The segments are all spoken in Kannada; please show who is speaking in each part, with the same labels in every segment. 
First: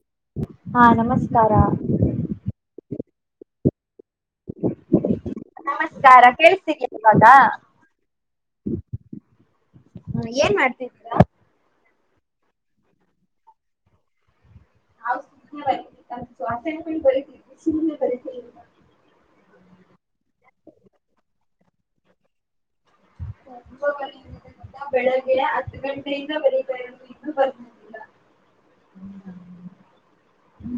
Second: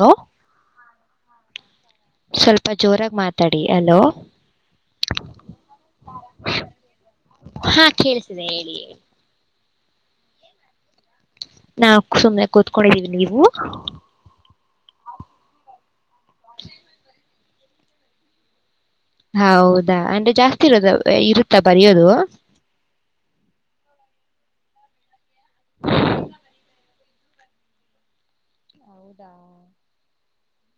Speaker 1: ಹಲೋ
Speaker 2: ಹಾ ನಮಸ್ಕಾರ
Speaker 1: ಸ್ವಲ್ಪ ಜೋರಾಗಿ ಮಾತಾಡಿ ಅಲೋ
Speaker 2: ಹ ನಮಸ್ಕಾರ ಕೇಳ್ತೀವಾಗ
Speaker 1: ಹಾ ಕೇಳಿಸಿದೆ ಹೇಳಿ ಹೇಳಿ
Speaker 2: ಹ್ಮ ಏನ್ ಮಾಡ್ತಿದರ
Speaker 1: ನಾ ಸುಮ್ನೆ ಕೂತ್ಕೊಂಡಿದ್ದೀವಿ ನೀವು
Speaker 2: ಹ ವಚನ ಬರಿ ಸ ಬರಿ
Speaker 1: ಹ ಹೌದಾ ಅಂದ್ರೆ ಜಾಸ್ತಿ ಇರೋದ ಇರುತ್ತಾ ಬರಯೋದು
Speaker 2: ಹ ಕ ಬೆಳಗ್ಗೆ ಹತ್ತು ಗಂಟೆಯಿಂದವರೆಗೆ ಎರಡು ಇನ್ನೂ ಬರ್ದಿಲ್ಲ
Speaker 1: ಹೌದಾ
Speaker 2: ಹ್ಮ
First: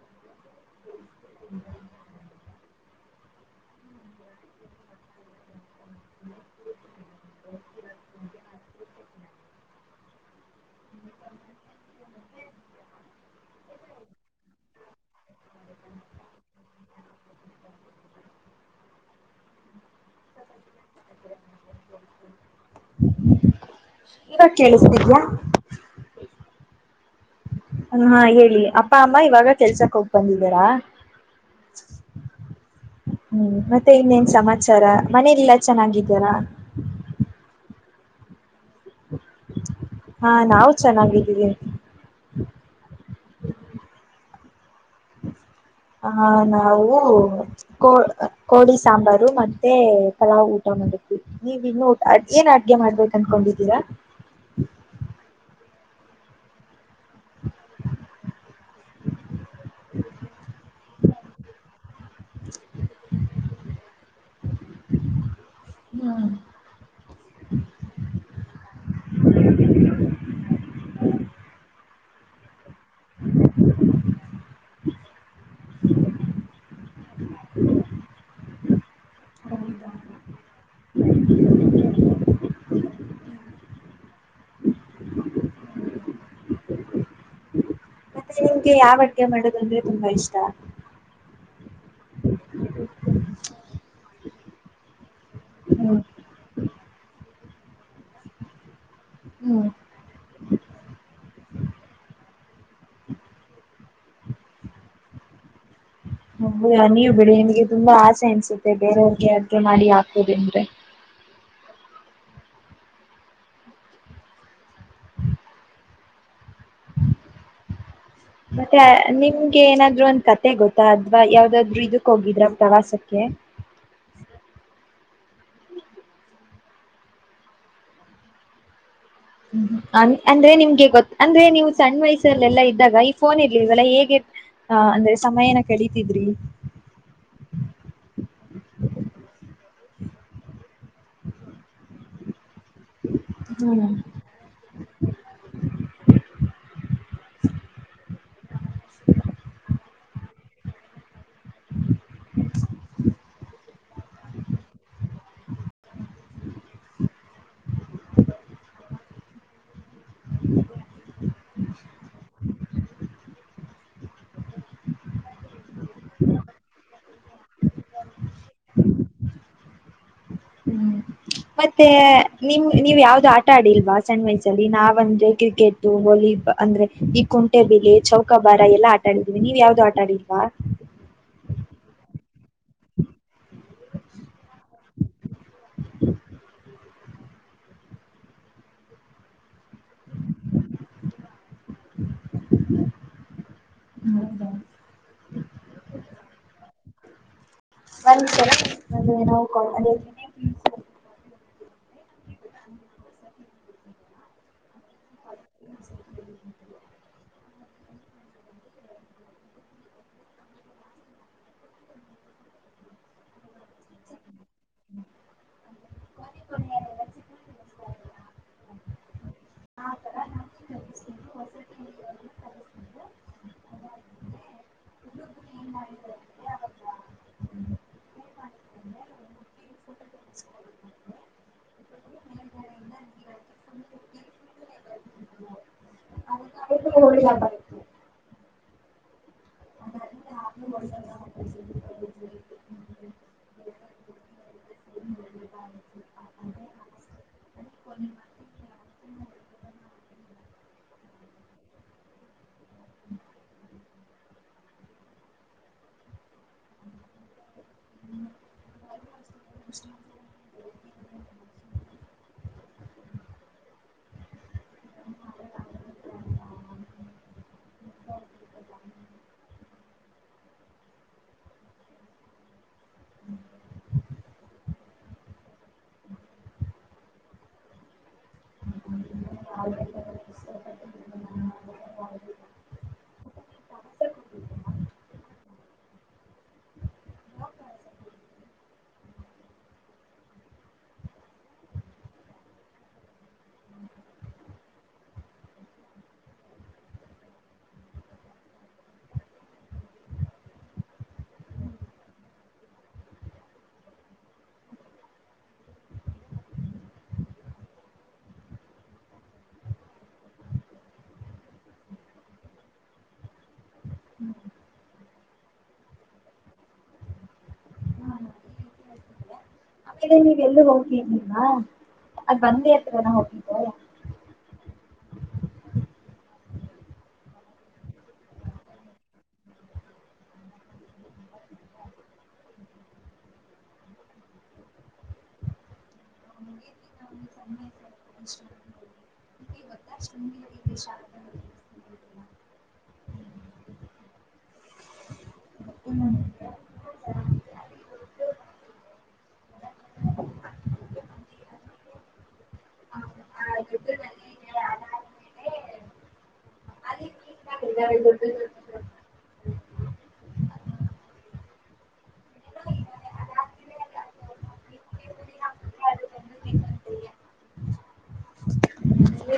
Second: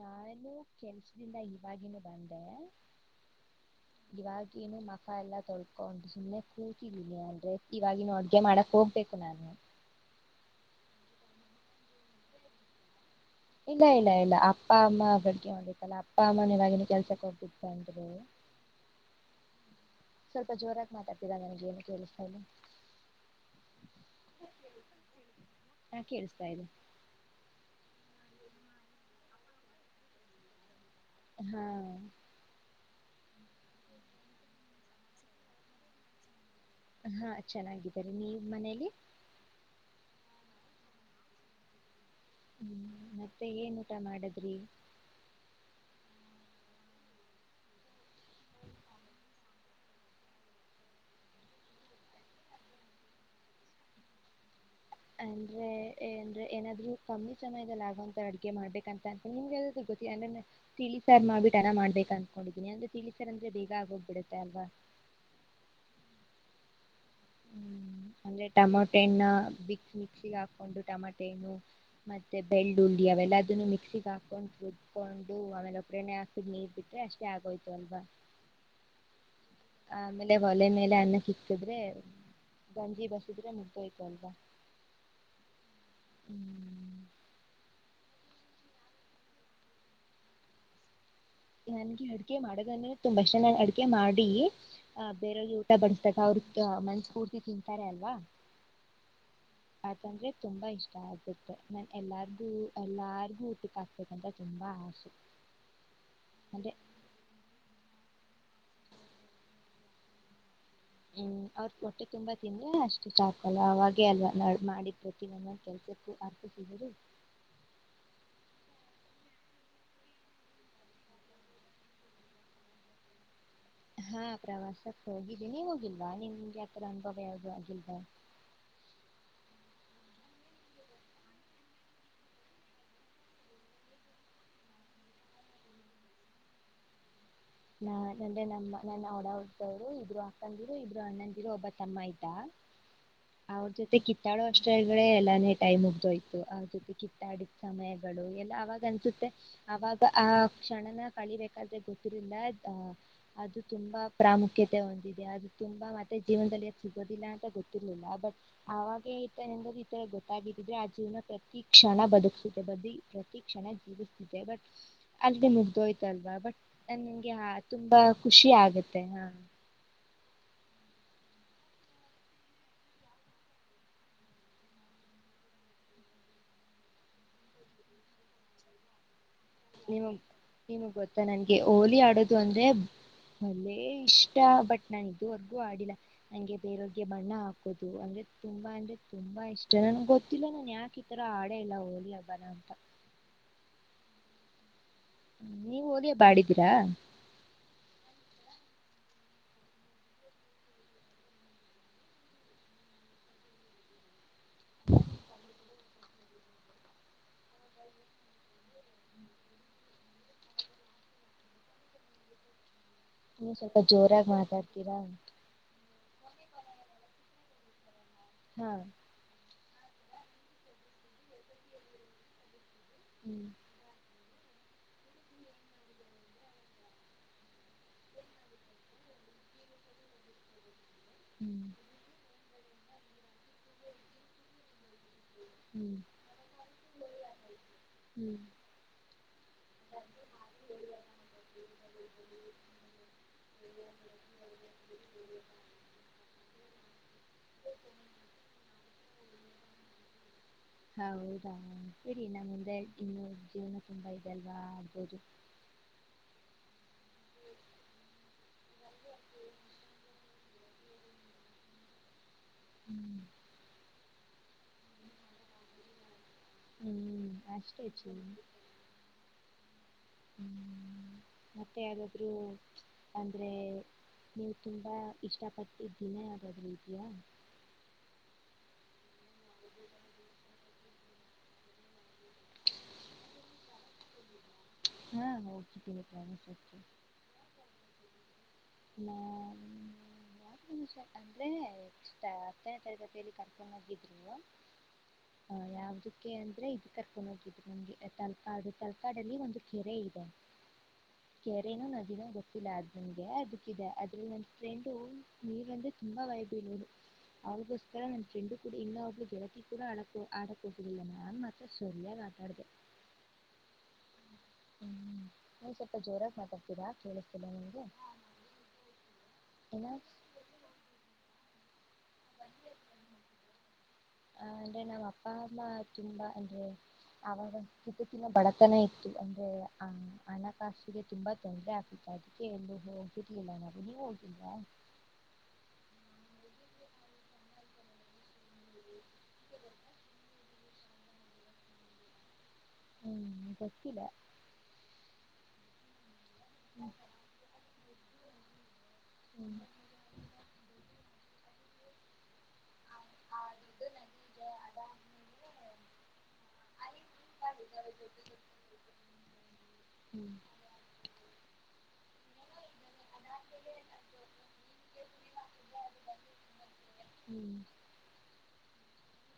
Speaker 1: ನಾನು ಕೆಲ್ಸದಿಂದ ಇವಾಗಿವಾಗಿನೂ ಬಂದೆ ಇ ಬಕೆಯನ ಮಫಾ ಎಲ್ಲಾ ತೊಳತ ಸುಮ್ಮನೆ ಕೂತಿದ್ದೀನಿ ಅಂದ್ರೆ ಇವಾಗಿನ ಅಡ್ಗೆ ಮಾಡಕ್ ಹೋಗ್ಬೇಕು ನ ಇಲ್ಲ ಇಲ್ಲ ಇಲ್ಲ ಅಪ್ಪ ಅಮ್ಮ ಅವರು ಿತ್ತಲ್ಲ ಅಪ್ಪ ಅಮ್ಮನವಾಗಿನ ಕೆಲ್ಸಕ್ಕೆ ಹೋಗಬಿಿದ್ದ ಅಂತರು ಸ್ವಲ್ಪ ಜೋರಾಗಿ ಮಾತಾಡ್ತೀರಾ ನನ್ಗೇನು ಕೇಳಿಸ್ತಾ ಇಲ್ಲ
Speaker 2: ಈಗ ಕೇಳಿಸ್ತಿದ್ಯಾಾ
Speaker 1: ಹಾ ಕೇಳಿಸ್ತಾ ಇದೆ
Speaker 2: ಹಾ ಹೇಳಿ ಅಪ್ಪ ಅಮ್ಮ ಇವಾಗ ಕೆಲ್ಸಕ್ ಹೋಗ್ ಬಂದಿದ್ದೀಾರಾ
Speaker 1: ಹಾ
Speaker 2: ಹ್ಮ್ ಮತ್ತೆ ಇನ್ನೇನ್ ಸಮಾಚಾರ ಮನೇ ಎಲ್ಲಾ ಚೆನ್ನಾಗಿದ್ದೀಾರಾ
Speaker 1: ಹಾ ಚೆನ್ನಾಗಿದ್ದಾರೆ ನೀವ ಮನೇಲಿ
Speaker 2: ಹಾ ನಾವು ಚೆನ್ನಾಗಿದ್ದೀವಿ
Speaker 1: ಹ್ಮ್ ಮತ್ತೆ ಏನ್ ಊಟ ಮಾಡದ್ರಿ
Speaker 2: ಆಹ ನಾವು ಕೋ ಕೋಳಿ ಸಾಂಬಾರು ಮತ್ತೆ ಪಲಾವ್ ಊಟ ನೀವ ಇನ್ನು ಏನ್ ಅಡ್ಗೆ ಮಾಡ್ಬೇಕ ಅನ್ಕೊಂಡಿದ್ದೀರಾ
Speaker 1: ಅಂದ್ರೆ ಏ ಅಂದ್ರೆ ಏನಾದ್ರೂ ಕಮ್ಮಿ ಸಮಯದಲ್ಲಿ ಆಗುವಂತ ಅಡಿಕೆ ಮಾಡ್ಬೇಕ ಅಂತ ಅಂತ ನಿಮ್ಗೆಾದೂ ಗೊತ್ತಿಲ್ಲ ಅಂದ್ರೆ ತಿಳ ಸರ್ ಮಾಡ್ಬಿಟ್ಟು ಅರಾ ಮಾಡ್ಬೇಕು ಅಂದ್ಕೊಂಡಿದ್ದೀನಿ ಅಂದ್ರೆ ತಿಳಸರ್ ಅಂದ್ರೆ ಬೇಗ ಆಗೋಗ್ಬಿಡುತ್ತೆ ಅಲ್ವಾ ಹ್ಮ್ ಅಂದ್ರೆ ಟಮಾಟೆನ್ನ ಬಿಕ್ ಮಿಕ್ಸಿಿಗೆ ಹಾಕೊಂಡು ಟಮಾಟ ಮತ್ತೆ ಬೆಳ್ಳುಳ್ಳಿ ಅವೆಲ್ಲದನ್ನು ಮಿಕ್ಸಿಿಗೆ ಹಾಕೊಂಡು ಕೊಂಡು ಆಮೇಲೆ ಒ ಹಾಕ ನೀರ್ ಬಿಟ್ರೆ ಅಷ್ಟೇ ಆಗೋಯ್ತು ಅಲ್ವಾ
Speaker 2: ಹ್ಮ್
Speaker 1: ಆ ಆಮೇಲೆ ಒಲೆ ಮೇಲೆ ಅನ್ನ ಸಿಗ್ತಿದ್ರೆ ಗಾಂಜಿ ಬಸಿದ್ರೆ ಮುಗ್ದೋಯ್ತು ಅಲ್ವಾ ಹ್ಮ್
Speaker 2: ಮತ್ತೆ ನಿಮ್ಗೆ ಯಾವ ಅಡ್ಗೆ ಮಾಡೋದಂದ್ರೆ ತುಂಬಾ ಇಷ್ಟ
Speaker 1: ನನ್ಗೆ ಅಡಿಕೆ ಮಾಡದ ತುಂಬಾ ಇಷ್ಟ ನಾನು ಅಡಿಕೆ ಮಾಡಿ ಆ ಬೇರೋಗಿ ಊಟ
Speaker 2: ಹ್ಮ್
Speaker 1: ಬಡಿಸತಾಗ ಅವ್ರ ಮನ್ಸ್ ಪೂರ್ತಿ ತಿಂತಾರೆ ಅಲ್ವಾ
Speaker 2: ಹ್ಮ್
Speaker 1: ಅದಂದ್ರೆ ತುಂಬಾ ಇಷ್ಟ ಆಗುತ್ತೆ ನನ್ ಎಲ್ಲಾರ ಹ ಎಲ್ಲಾರು ಊಟ್ಟಿ ಕತತಂತ ತುಂಬಾ ಆಶೆ
Speaker 2: ಹ ನೀವು ಬಿಡಿ ನಿಮಗೆ ತುಂಬಾ ಆಸೆ ಅನ್ಸುತ್ತೆ ಬೇರೆಯವ್ರಿಗೆ ಅದೆ ಮಾಡಿ ಹಾಕ್ಬೋುದ ಅಂದ್ರೆ
Speaker 1: ಹ್ಮ್ ಅವ್ರ ಹೊಟ್ಟೆ ತುಂಬಾ ತಿಂದ್ರೆ ಅಷ್ಟು ಸಾಕಲ್ಲ ಅವೆ ಅಲ್ವಾ ನ ಮಾಡಿದ ಪ್ರತಿ ನಮ್ಮ ಕೆಲ್ಸ ಚಕ್ಕು ಅರ್ಥ ಸಿ ಹೇಳದು
Speaker 2: ಮತ್ತೆ ನಿಮ್ಗೆ ಏನಾದ್ೂ ಒಂದ್ ಕತೆ ಗೊತ್ತಾ ಅದ್ವಾ ಯಾವ್ದಾದ್ರು ಇದಕ್ ಹೋಗಿದ್ರ ಪ್ರವಾಸಕ್ಕೆ
Speaker 1: ಹಾ ಪ್ರವಾಸಕ್ಕೆ ಹೋಗಿದ್ದೀ ನೀ ಹೋಗಿಲ್ವಾ ನಿಮಗೆ ಆಥರ ಅನುಭವ ಯಾದು ಆಗಲ್ದ
Speaker 2: ಹ್ಮ ಅಂದ್ರೆ ನಿಮ್ಗೆ ಗೊತ್ ಅಂದ್ರೆ ನೀವು ಸಣ್ಣ ವಯಸ್ಸಲ್ಲೆಲ್ಲಾ ಇದ್ದಾಗ ಈ ಫೋನ್ ಇರ್ಲಿವಲ್ಲ ಹೇಗೆ ಹಾ ಅಂದ್ರೆ ಸಮಯ ಏನ ಕಡಿತಿದ್ರಿ
Speaker 1: ನಾ ನನ್ನೆ ನಮ್ಮ ನನ್ನ ಹೊಡ ಹೊ್ದವ್ರು ಇಬ್ರು ಅಕ್ಕಂದಿರು ಇಬ್ರು ಅಣ್ಣಂದಿರು ಒಬ್ಬ ತಮ್ಮ ಇದ್ದ
Speaker 2: ಹ್ಮ
Speaker 1: ಅವ್ರ ಜೊತೆ ಕಿತ್ತಾಡೋ ಅಷ್ಟಗಳೇ ಎಲ್ಲಾನೇ ಟೈಮ್ ಮುಗ್ದೋಯ್ತು ಅವ್ರ ಜೊತೆ ಕಿತ್ತಾಡಿದ ಸಮಯಗಳು ಎಲ್ಲ ಅವಾಗ ಅನ್ಸುತ್ತೆ ಅವಾಗ ಆ ಕ್ಷಣನ ಕಳಿಬೇಕಾದ ಇಲ್ಲ ಅದು ತುಂಬಾ ಪ್ರಾಮುಖ್ಯತೆ ಹೊಂದಿದೆ ಅದು ತುಂಬಾ ಮತ್ತೆ ಜೀವನದಲ್ಲಿ ಯಾಕೆ ಸಿಗೋದಿಲ್ಲ ಅಂತ ಗೊತ್ತಿರ್ಲಿಲ್ಲ ಆಾಗ ತ ಎಂದ್ರೆ ಈತರ ಗೊತ್ತಾಗಿದ್ರೆ ಆ ಜೀವನ ಪ್ರತಿ ಕ್ಷಣ ಬದುಕ್ಸಿದೆೆ ಬದ ಣ ಜೀವಿಸ್ತಿದೆ ಬಟ್ ಅಲ್ದೆ ಮುಗ್ದೋಯ್ತಲ್ವಾ ಬಟ್ ನ ನಿಂಗೆ ಹಾ ತುಂಬಾ ಖುಷಿ ಆಗತ್ತೆ ಹಾ
Speaker 2: ಹ್ಮ್ ಮತ್ತೆ ನಿಮ್ ನೀವ್ ಯಾವ್ದು ಆಟ ಆಡಿಲ್ವಾ ಸಂಡ್ ವೈಸ್ ಅಲ್ಲಿ ನಾವಂದ್ರೆ ಕ್ರಿಕೆಟ್ ವಾಲಿಬಾಲ್ ಅಂದ್ರೆ ಈ ಕುಂಟೆಬಲೆ ಚೌಕಾಬಾರ ಎಲ್ಲಾ ಆಟಾಡ
Speaker 1: ನಿಮ ನಿಮಗ್ ಗೊತ್ತಾ ನನ್ಗೆ ಹಓಲಿ ಆಡೋದು ಇ ಅಂದ್ರೆ ಒಳ್ಳೆ ಇಷ್ಟ ಬಟ್ ನಾನು ಇದುವರೆಗೂ ಆಡಿಲ್ಲ ಹಂಗೆ ಬೇರವ ಗೆ ಬಣ್ಣ ಹಾಕೋುದು ಅಂದ್ರೆ ತುಂಬಾ ಅಂದ್ರೆ ತುಂಬಾ ಇಷ್ಟ ನನ್ಗೆ ಗೊತ್ತಿಲ್ಲ ನಾನನ್ ಯಾಕೆ ಈತರ ಆಡ ಇಲ್ಲ ಹಿ ಅಬ್ಬಾನ ಅಂತ
Speaker 2: ಹ್ಮದ
Speaker 1: ನೀವು ಹೋಲಿಯ ಬಾಡಿದ್ದೀರಾ
Speaker 2: ವನ್ ನವು ಕ ಅದೇ ಅ
Speaker 1: ನೀ ಸ್ವಲ್ಪ ಜೋರಾಗಿ ಮಾತಾಡ್ತೀರಾ
Speaker 2: ಕ ಕೊ ಚ
Speaker 1: ಹ್ಮ
Speaker 2: ಹಾ ನಾ
Speaker 1: ಹ್ಮ್
Speaker 2: ಏ ಮಾಡ
Speaker 1: ಹ್ಮ್ ಹ್ಮ್
Speaker 2: ಳಿ ಜ
Speaker 1: ಹ್ಮ್
Speaker 2: ಅ ಯ ಒ [inaudible] ನಿ ಯ
Speaker 1: ಹೌದಾ ಇಡಿ ನಮ್ಮ ಮುಂದೆ ಇನ್ನು ಜೀವನ ತುಂಬಾ ಎಲ್ಲಾ
Speaker 2: ಹ
Speaker 1: ಹ್ಮ್ ಹ್ಮ್ ಅಷ್ಟಚ ಹ್ಮ ಮತ್ತೆ ಯಾದ್ರು ಅಂದ್ರೆ ನೀವು ತುಂಬಾ ಇಷ್ಟಪಟ್ಟ ದಿನ ಯಾದ್ ರೀತಿಯಾ
Speaker 2: [inaudible] [inaudible] [inaudible] [inaudible]
Speaker 1: ಹಾ ಹೋಗ ಸ ಹ್ಮ ನಿಮಷ ಅಂದ್ರೆ ಎ ಹತ್ತನೇ ತರಗತಿಯಲ್ಲಿ ಕರ್ಕರ್ಮ್ ಆಗಿದ್ರು ಹ ಯಾವದಕ್ಕೆ ಅಂದ್ರೆ ಇದದು ಕರ್ಕೊಂಡ ಹೋಗಿದ್ರು ನಮ್ಗೆ ತಲ್ಕಾಡ್ ತಲ್ಕಾಡಲ್ಲಿ ಒಂದು ಕೆರೆ ಕೆರೆನು ನ ಜನ ಬತ್ತಿ ಲಾದನಗೆ ದೆ ಅದ್ರಲ್ಲಿ ನಂತ ್ರೆಂಡ ನೀರ್ ಬಂದೆ ತುಂಬಾ ವಯ ಬೀೋದು ಅವ್ರಿಗೋಸ್ಕರ ನನ್ ಫ್ರೆಂಡು ಕೂಡ ಇಂಗ ಒಬ್ಳ ಗೆಳಕಿ ಕೂಡ ಆಡಕ ಆಡಕ್ ಹೋಗುದಿಲ್ಲ ನಾನ್ ಮಾತ್ರ ಸರಯ ಮಾತಾಡ್ದು
Speaker 2: [inaudible]
Speaker 1: ಹ್ಮ್ ನೀ ಸ್ವಲ್ಪ ಜೋರಾಗಿ ಮಾತಾಡ್ತೀರಾ ಕೇಳಿಸ್ತಿಲ್ಲ ನಿನ್
Speaker 2: ಆಮೇಲೆ ನೀವೆ ಎಲ್ಲೂ ಹೋಗ್ತಿಲ್ವಾ ಅದ್ ಬಂದೇ ಹತ್ರದ ನಾ ಹೋಗಿದ್ದೆ
Speaker 1: ಅಂದ್ರೆ ನಮ್ಮ ಅಪ್ಪ ಅಮ್ಮ ತುಂಬಾ ಅಂದ್ರೆ ಅವರ ಚಗಕಿನ ಬಡತನ ಇತ್ತು ಅಂದ್ರೆ ಆ ಹಣಕಾಸಿಗೆ ತುಂಬಾ ತೊಂದ್ರರೆ ಆಗ್ತ್ತ ಅದಕ್ಕೆ ಎಲ್ಲ ಹೋಗಿರ್ಲಿಲ್ಲ ನಾು ನೀವ ಹೋಗಿಲ್ಲ
Speaker 2: [inaudible]
Speaker 1: ಹ್ಮ್ ಸಕ್ಕಿಲ್ಲ ಹಾ ಹ್ಮ್ ಹದು ನಗೆ ಅದಐ
Speaker 2: [inaudible]
Speaker 1: ಹ್ಮ್
Speaker 2: ಅದ
Speaker 1: ಹ್ಮ್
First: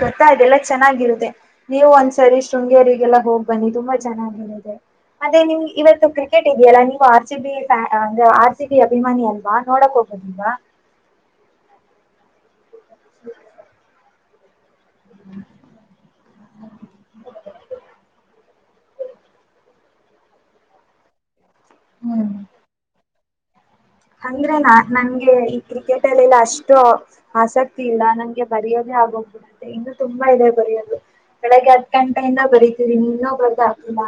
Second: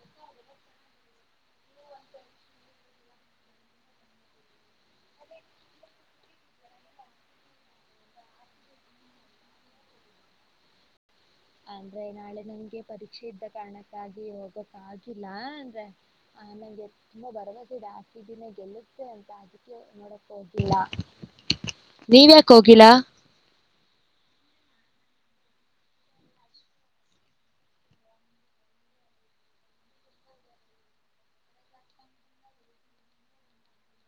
Speaker 2: ಗೊತ್ತ ಇದೆಲ್ಲಾ ಚೆನ್ನಾಗಿರುತ್ತದೆ ನೀವು ಒಂದ್ಸರಿ ಶೃಂಗೇರಿಗೆಲ್ಲಾ ಹೋಗ್ ಬನ್ನಿ ತುಂಬಾ ಚೆನ್ನಾಗಿರುತ್ತೆ ಮತ್ತೆ ನಿಮ್ ಇವತ್ತು ಕ್ರಿಕೆಟ್ ಇದೆಯಲ್ಲ ನೀವು ಆರ್ ಸಿ ಬಿ ಫ್ಯಾನ್ ಅ ಆರ್ ಸಿ ಬಿ ಅಭಿಮಾನಿ ಅಲ್ವಾ ನೋಡಕ್ ಹೋಗ ಾ
Speaker 1: ಅಂದ್ರೆ ನಾಳೆ ನಂಗೆ ಪರೀಕ್ಷೆ ಇದ್ದ ಕಾರಣಕ್ಕಾಗಿ ಹೋಗ ಆಾಗಿಲ್ಲ ಅಂದ್ರೆ ಆ ನಂಗೆ ತುಂಬಾ ಭರವಸೆ ಜಾಸ್ತಿ ಇದ್ದಿನ ಗೆಲ್ಲ ಅಂತ ಅದಕ್ಕೆ ನೋಡಕ್ ಹೋಗಿಲ್ಲ
Speaker 2: ಹ್ಮ್
Speaker 1: ನೀವ್ಯಾಕ ಹೋಗಿಲ್ಲ
Speaker 2: ಅಂದ್ರೆ ನಾ ನಂಗೆ ಈ ಕ್ರಿಕೆಟ್ ಅಲ್ಲಿಲ್ಲ ಅಷ್ಟು ಆಸಕ್ತಿ ಇಲ್ಲ ನಂಗೆ ಬರೆಯೋದ ಆಗ್ ಕೂಡುತ್ತೆ ಇನ್ನು ತುಂಬಾ ಇದೆ ಬರೆಯೋದು ಬೆಳಗ್ಗೆ ಹದ್ ಗಂಟೆಯಿಂದ ಬರಿತೀರಿ ನೀ ಇನ್ನೂ ಬರ್ದ ಆಾಕಿಲ್ಲ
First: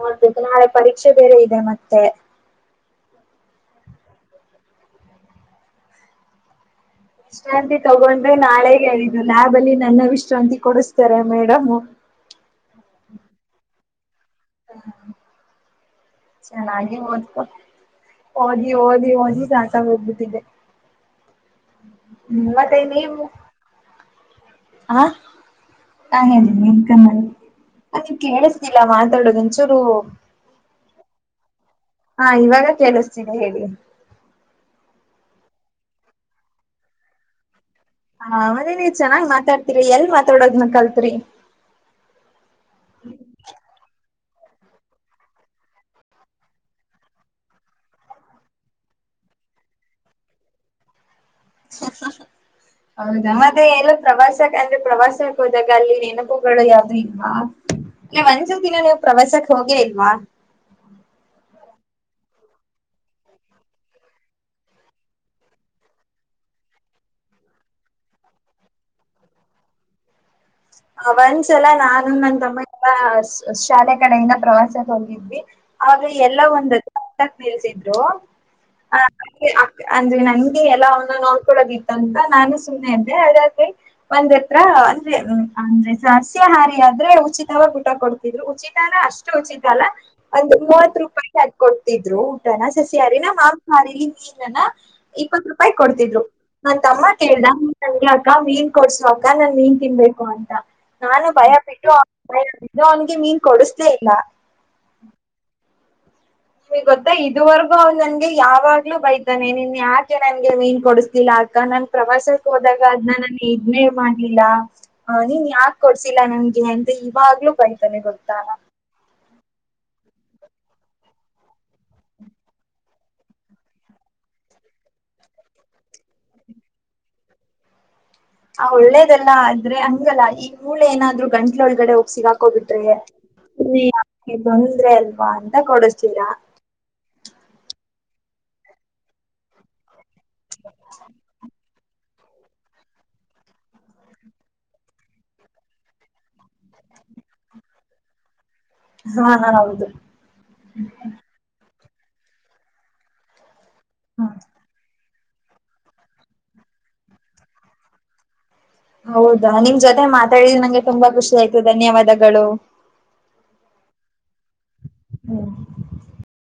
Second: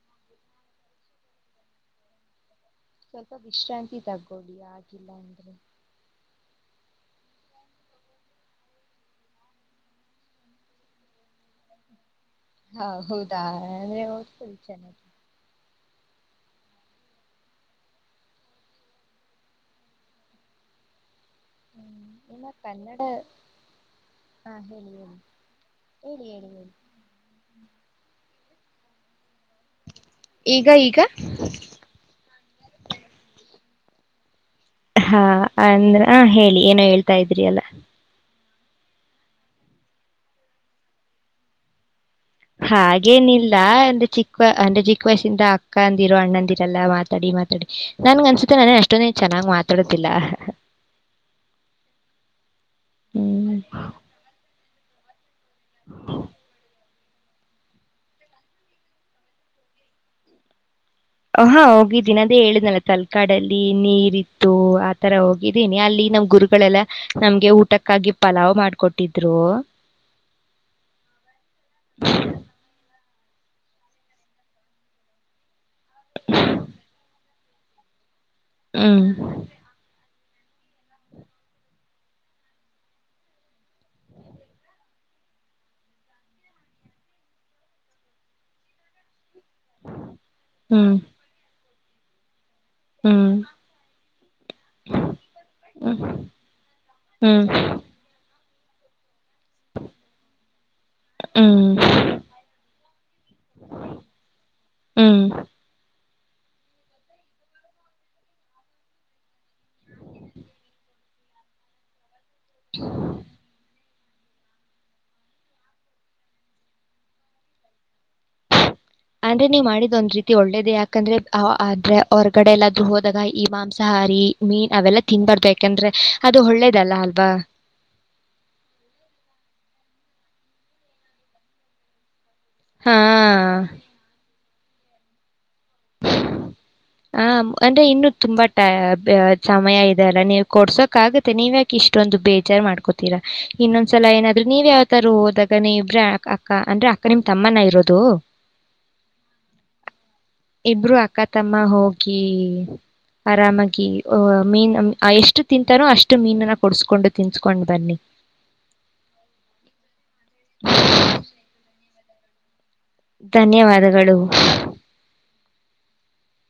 Speaker 2: ನೋಡ್ಬೇಕು ನಾಳೆ ಪರೀಕ್ಷೆ ಬೇರೆ ಇದೆ ಮತ್ತೆ
Speaker 1: ಸ್ವಲ್ಪ ವಿಶ್ರಾಂತಿ ತಗೋೊಳ್ಳಿ ಆಗಿಲ್ಲ ಅಂದ್ರೆ
Speaker 2: ವಿಶ್ರಾಂತಿ ತಗೊಂಡ್ರೆ ನಾಳೆ ಹೇಳಿದ್ದು ಲ್ಯಾಬ್ ಅಲ್ಲಿ ನನ್ನ ವಿಶ್ರಾಂತಿ ಕೊಡಸ್ತಾರೆ ಮೇಡಮ್
Speaker 1: ಇ ಚನೆ
Speaker 2: ಚೆನ್ನಾಗಿ ಮೂದ ಓದಿ ಓದಿ ಹಓದಿ ಸಾಕ ಹೋಗ್ಬಿಟ್ಟಿದ್ದಿದೆ
Speaker 1: ಹ್ಮ್
Speaker 2: ಹ್ಮ
Speaker 1: ಇನ್ನ
Speaker 2: ಮತ್ತೆ
Speaker 1: ಕನ್ನಡ
Speaker 2: ನೀವು
Speaker 1: ಹಾ ಹೇಳಿ
Speaker 2: ಹ
Speaker 1: ಹೇಳಿ ಹೇಳಿ ಹೇಳಿ ಹೇಳಿ
Speaker 2: ಹಾಗೀನ್ ಕಮ್ಮ ಅದ ಕೇಳಿಸುದಿಲ್ಲ ಮಾತಾಡೋುದಂ
Speaker 1: ಈಗ ಈಗ
Speaker 2: ಹಾ ಇವಾಗ ಕೇಳಿಸ್ತೀನಿ ಹೇಳಿ
Speaker 1: ಹಾ ಅಂದ್ರ ಆ ಹೇಳಿ ಏನೋ ಹೇಳ್ತಾ ಇದ್ರಿ ಅಲ್ಲ
Speaker 2: ಹ ಮತ್ತೆ ನೀವ ಚೆನ್ನಾಗ್ ಮಾತಾಡ್ತಿರಿ ಎಲ್ ಮಾತಾಡೋದ್ನ ಕಲ್ತ್ರಿ
Speaker 1: ಹಾಗೇನಿಲ್ಲ ಅಂದ್ರೆ ಚಿಕ್ಕ ಅಂದಜ್ಕ ವಯಸಿಂದ ಅಕ್ಕ ಅಂದಿರೋ ಅಣ್ಣಂದಿರಲ್ಲ ಮಾತಾಡಿ ಮಾತಾಡಿ ನನ್ ಅನ್ಸುತ್ತೆ ನನ ಅಷ್ಟೊ ಚೆನ್ನ ನಂ ಮಾತಾಡತಿಿಲ್ಲ
Speaker 2: ಹ ಹೌದಾ
Speaker 1: ಹ್ಮ್
Speaker 2: ಮತ್ತೆ ಎಲ್ಲ ಪ್ರವಾಸ ಅಂದ್ರೆ ಪ್ರವಾಸಕ್ಕೆ ಹೋದಾಗ ಅಲ್ಲಿ ನೆನಪುಗಳು ಯಾವ್ದೀ ಹಾ ಇ ಒಂಚ ದಿನ ನೀವು್ ಪ್ರವಾಸಕ್ ಹೋಗೇ ಇಲ್ವಾ
Speaker 1: ಹಾ ಹೋಗಿದ್ದೀನಿ ಅದೇ ಹೇಳಿದ್ನಲ್ಲ ತಲ್ಕಾಡಲ್ಲಿ ನೀರ್ ಇತ್ತು ಆತರ ಹೋಗಿದ್ದೀನಿ ಅಲ್ಲಿ ನಮ್ ಗುರು ಗಳೆಲ್ಲ ನಮ್ಗೆ ಊಟಕ್ಕಾಗಿ ಪಲಾವ್ ಮಾಡ್ಕೊಟ್ಟಿದ್ರು
Speaker 2: ಒಂದ್ಸಲ ನಾನು ನಂದ ತಮ್ಮ ಎಲ್ಲ ಶಾಲೆ ಕಡೆಯಿಂದ ಪ್ರವಾಸಕ್ಕೆ ಹೋಗಿದ್ವಿ ಆ ಎಲ್ಲ ಒಂದ ನಿಲ್ಸಿದ್ರುಂದ ನಂದಿ ಎಲ್ಲ ಅವನ್ನ ನೋಡ್ಕೊಳ್ಳೋದಿತ್ತು ಅಂತ ನಾನು ಸುಮ್ಮ್ನೆ ಇದ್ದೆ ಹಾಗಾಗಿ ಒಂದ್ ಹತ್ರ ಅಂದ್ರೆ ಸಸ್ಯಹಾರಿ ಆದ್ರೆ ಉಚಿತವ ಊಟ ಕೊಡ್ತಿದ್ರು ಉಚಿತನ ಅಷ್ಟೇ ಚಿತಲ್ಲ ಒಂದು ಮೂವತ್ ರೂಪಾಯಿ ತಗ ಕೊಡ್ತಿದ್ರು ನ ಸಸ್ಯಹಾರಿ ನ್ ಮಾ ಸಾರಿಲಿ ನೀರ್ನ್ನ ಇಪ್ಪತ್ ರೂಪಾಯಿ ಕೊಡ್ತಿದ್ರು ನ ತಮ್ಮ ಕೇಳ್ದ ನಂಗ ಅಕ್ಕ ಮೀನ್ ಕೊಡ್ಸಕ್ಕ ನನ್ ಮೀನ್ ತಿನ್ಬೇಕು ಅಂತ ನಾನು ಭಯ ಬಿಟ್ಟು ಅವಯು ಅವನ್ಿಗೆ ಮೀನ್ ಕೊಡಸ್ಲೇ ಇಲ್ಲ
Speaker 1: ಹ್ಮ್
Speaker 2: ಗೊತ್ತಾ ಇದುವರೆಗೂ ಅವ್ ನನ್ಗೆ ಯಾವಾಗ್ಲೂ ಬೈತಾನೆ ನಿನ್ ಯಾಕೆ ನನ್ಗೆ ಮೀನ್ ಕೊಡಿಸಸ್ತಿಲ್ಲ ಆಗ ನಾನನ್ ಪ್ರವಾಸಕ್ ಹೋದಾಗ ಅದನ್ನ ನಾನ ಇನೇ ಮಾಡ ಆಗ್ಲಿಲ್ಲ ಅ ನೀನ್ ಯಾಕ ಕೊಡ್ಸಿಲ್ಲ ನನ್ಗೆ ಅಂತ ಇವಾಗ್ಲೂ ಬೈತಾನೆ ಗೊತ್ತಲ್ಲ
Speaker 1: ಅಂದ್ರೆ ನೀವ್ ಮಾಡಿದ್ ಒಂದ್ ರೀತಿ ಒಳ್ಳೇದ ಯಾಕಂದ್ರೆ ಆದ್ರೆ ಅವ್ರಗಡೆ ಎಲ್ಲಾದ್ರೂ ಹೋದಾಗ ಈ ಮಾಂಸಾಹಾರಿ ಮೀನ್ ಅವೆಲ್ಲಾ ತಿನ್ಬಾರ್ದು ಯಾಕಂದ್ರೆ ಅದು ಒಳ್ಳೇದಲ್ಲ ಅಲ್ವಾ
Speaker 2: ಆ ಒಳ್ಳೇದಲ್ಲ ಆದ್ರೆ ಹಂಗಲ್ಲ ಈಗ ಮೂಳೆ ಏನಾದ್ರು ಗಂಟ್ಲೆ ಒಳಗಡೆ ಹೋಗ್ಸಗ ಹಾಕೋಬಿಟ್ರಿ
Speaker 1: ಹಾ
Speaker 2: ಯಾೆ ಬಂದ್ರೆ ಅಲ್ವಾ ಅಂತ ಕೊಡಿಸ್ತೀರಾ
Speaker 1: ಹ ಅಂದ್ರೆ ಇನ್ನು ತುಂಬಾ ಸಮಯ ಇದೆ ಅಲ್ಲ ನೀವು ಕೊಡ್ಸೋಕ್ ಆಗುತ್ತೆ ನೀವ ಯಕೆ ಇಷ್ಟೊಂದು ಬೇಜಾರ್ ಮಾಡ್ಕೊತೀರಾ ಇನ್ನೊಂದ್ಸಲ ಏನಾದ್ರು ನೀವ್ ಯಾವ್ತರ ಹೋದಾಗ ನೀ ಇಬ್ರ ಅಕ್ಕ ಅಂದ್ರೆ ಅಕ್ಕ ನಿಮ್ ತಮ್ಮನ ಇರೋದು
Speaker 2: ಹಾ ಹಾ ಹೌದು
Speaker 1: ಹ ಹೋಗಿ ಆರಾಮಾಗಿ ಮೀನ್ ಎಷ್ಟ ಅಷ್ಟು ತಿಂತಾರೋ ಅಷ್ಟು ಮೀನನ್ನ ಕೊಡಸ್ಕೊಂಡು ತಿನ್ಸ್ಕೊಂಡ್ ಬನ್ನಿ
Speaker 2: ಹೌದಾ ನಿಮ್ ಜೊತೆ ಮಾತಾಡಿದ ನಂಗೆ ತುಂಬಾ ಖುಷಿ ಆಯ್ತು ಧನ್ಯವಾದಗಳು
Speaker 1: ಧನ್ಯವಾದಗಳು
Speaker 2: ಹ್ಮ್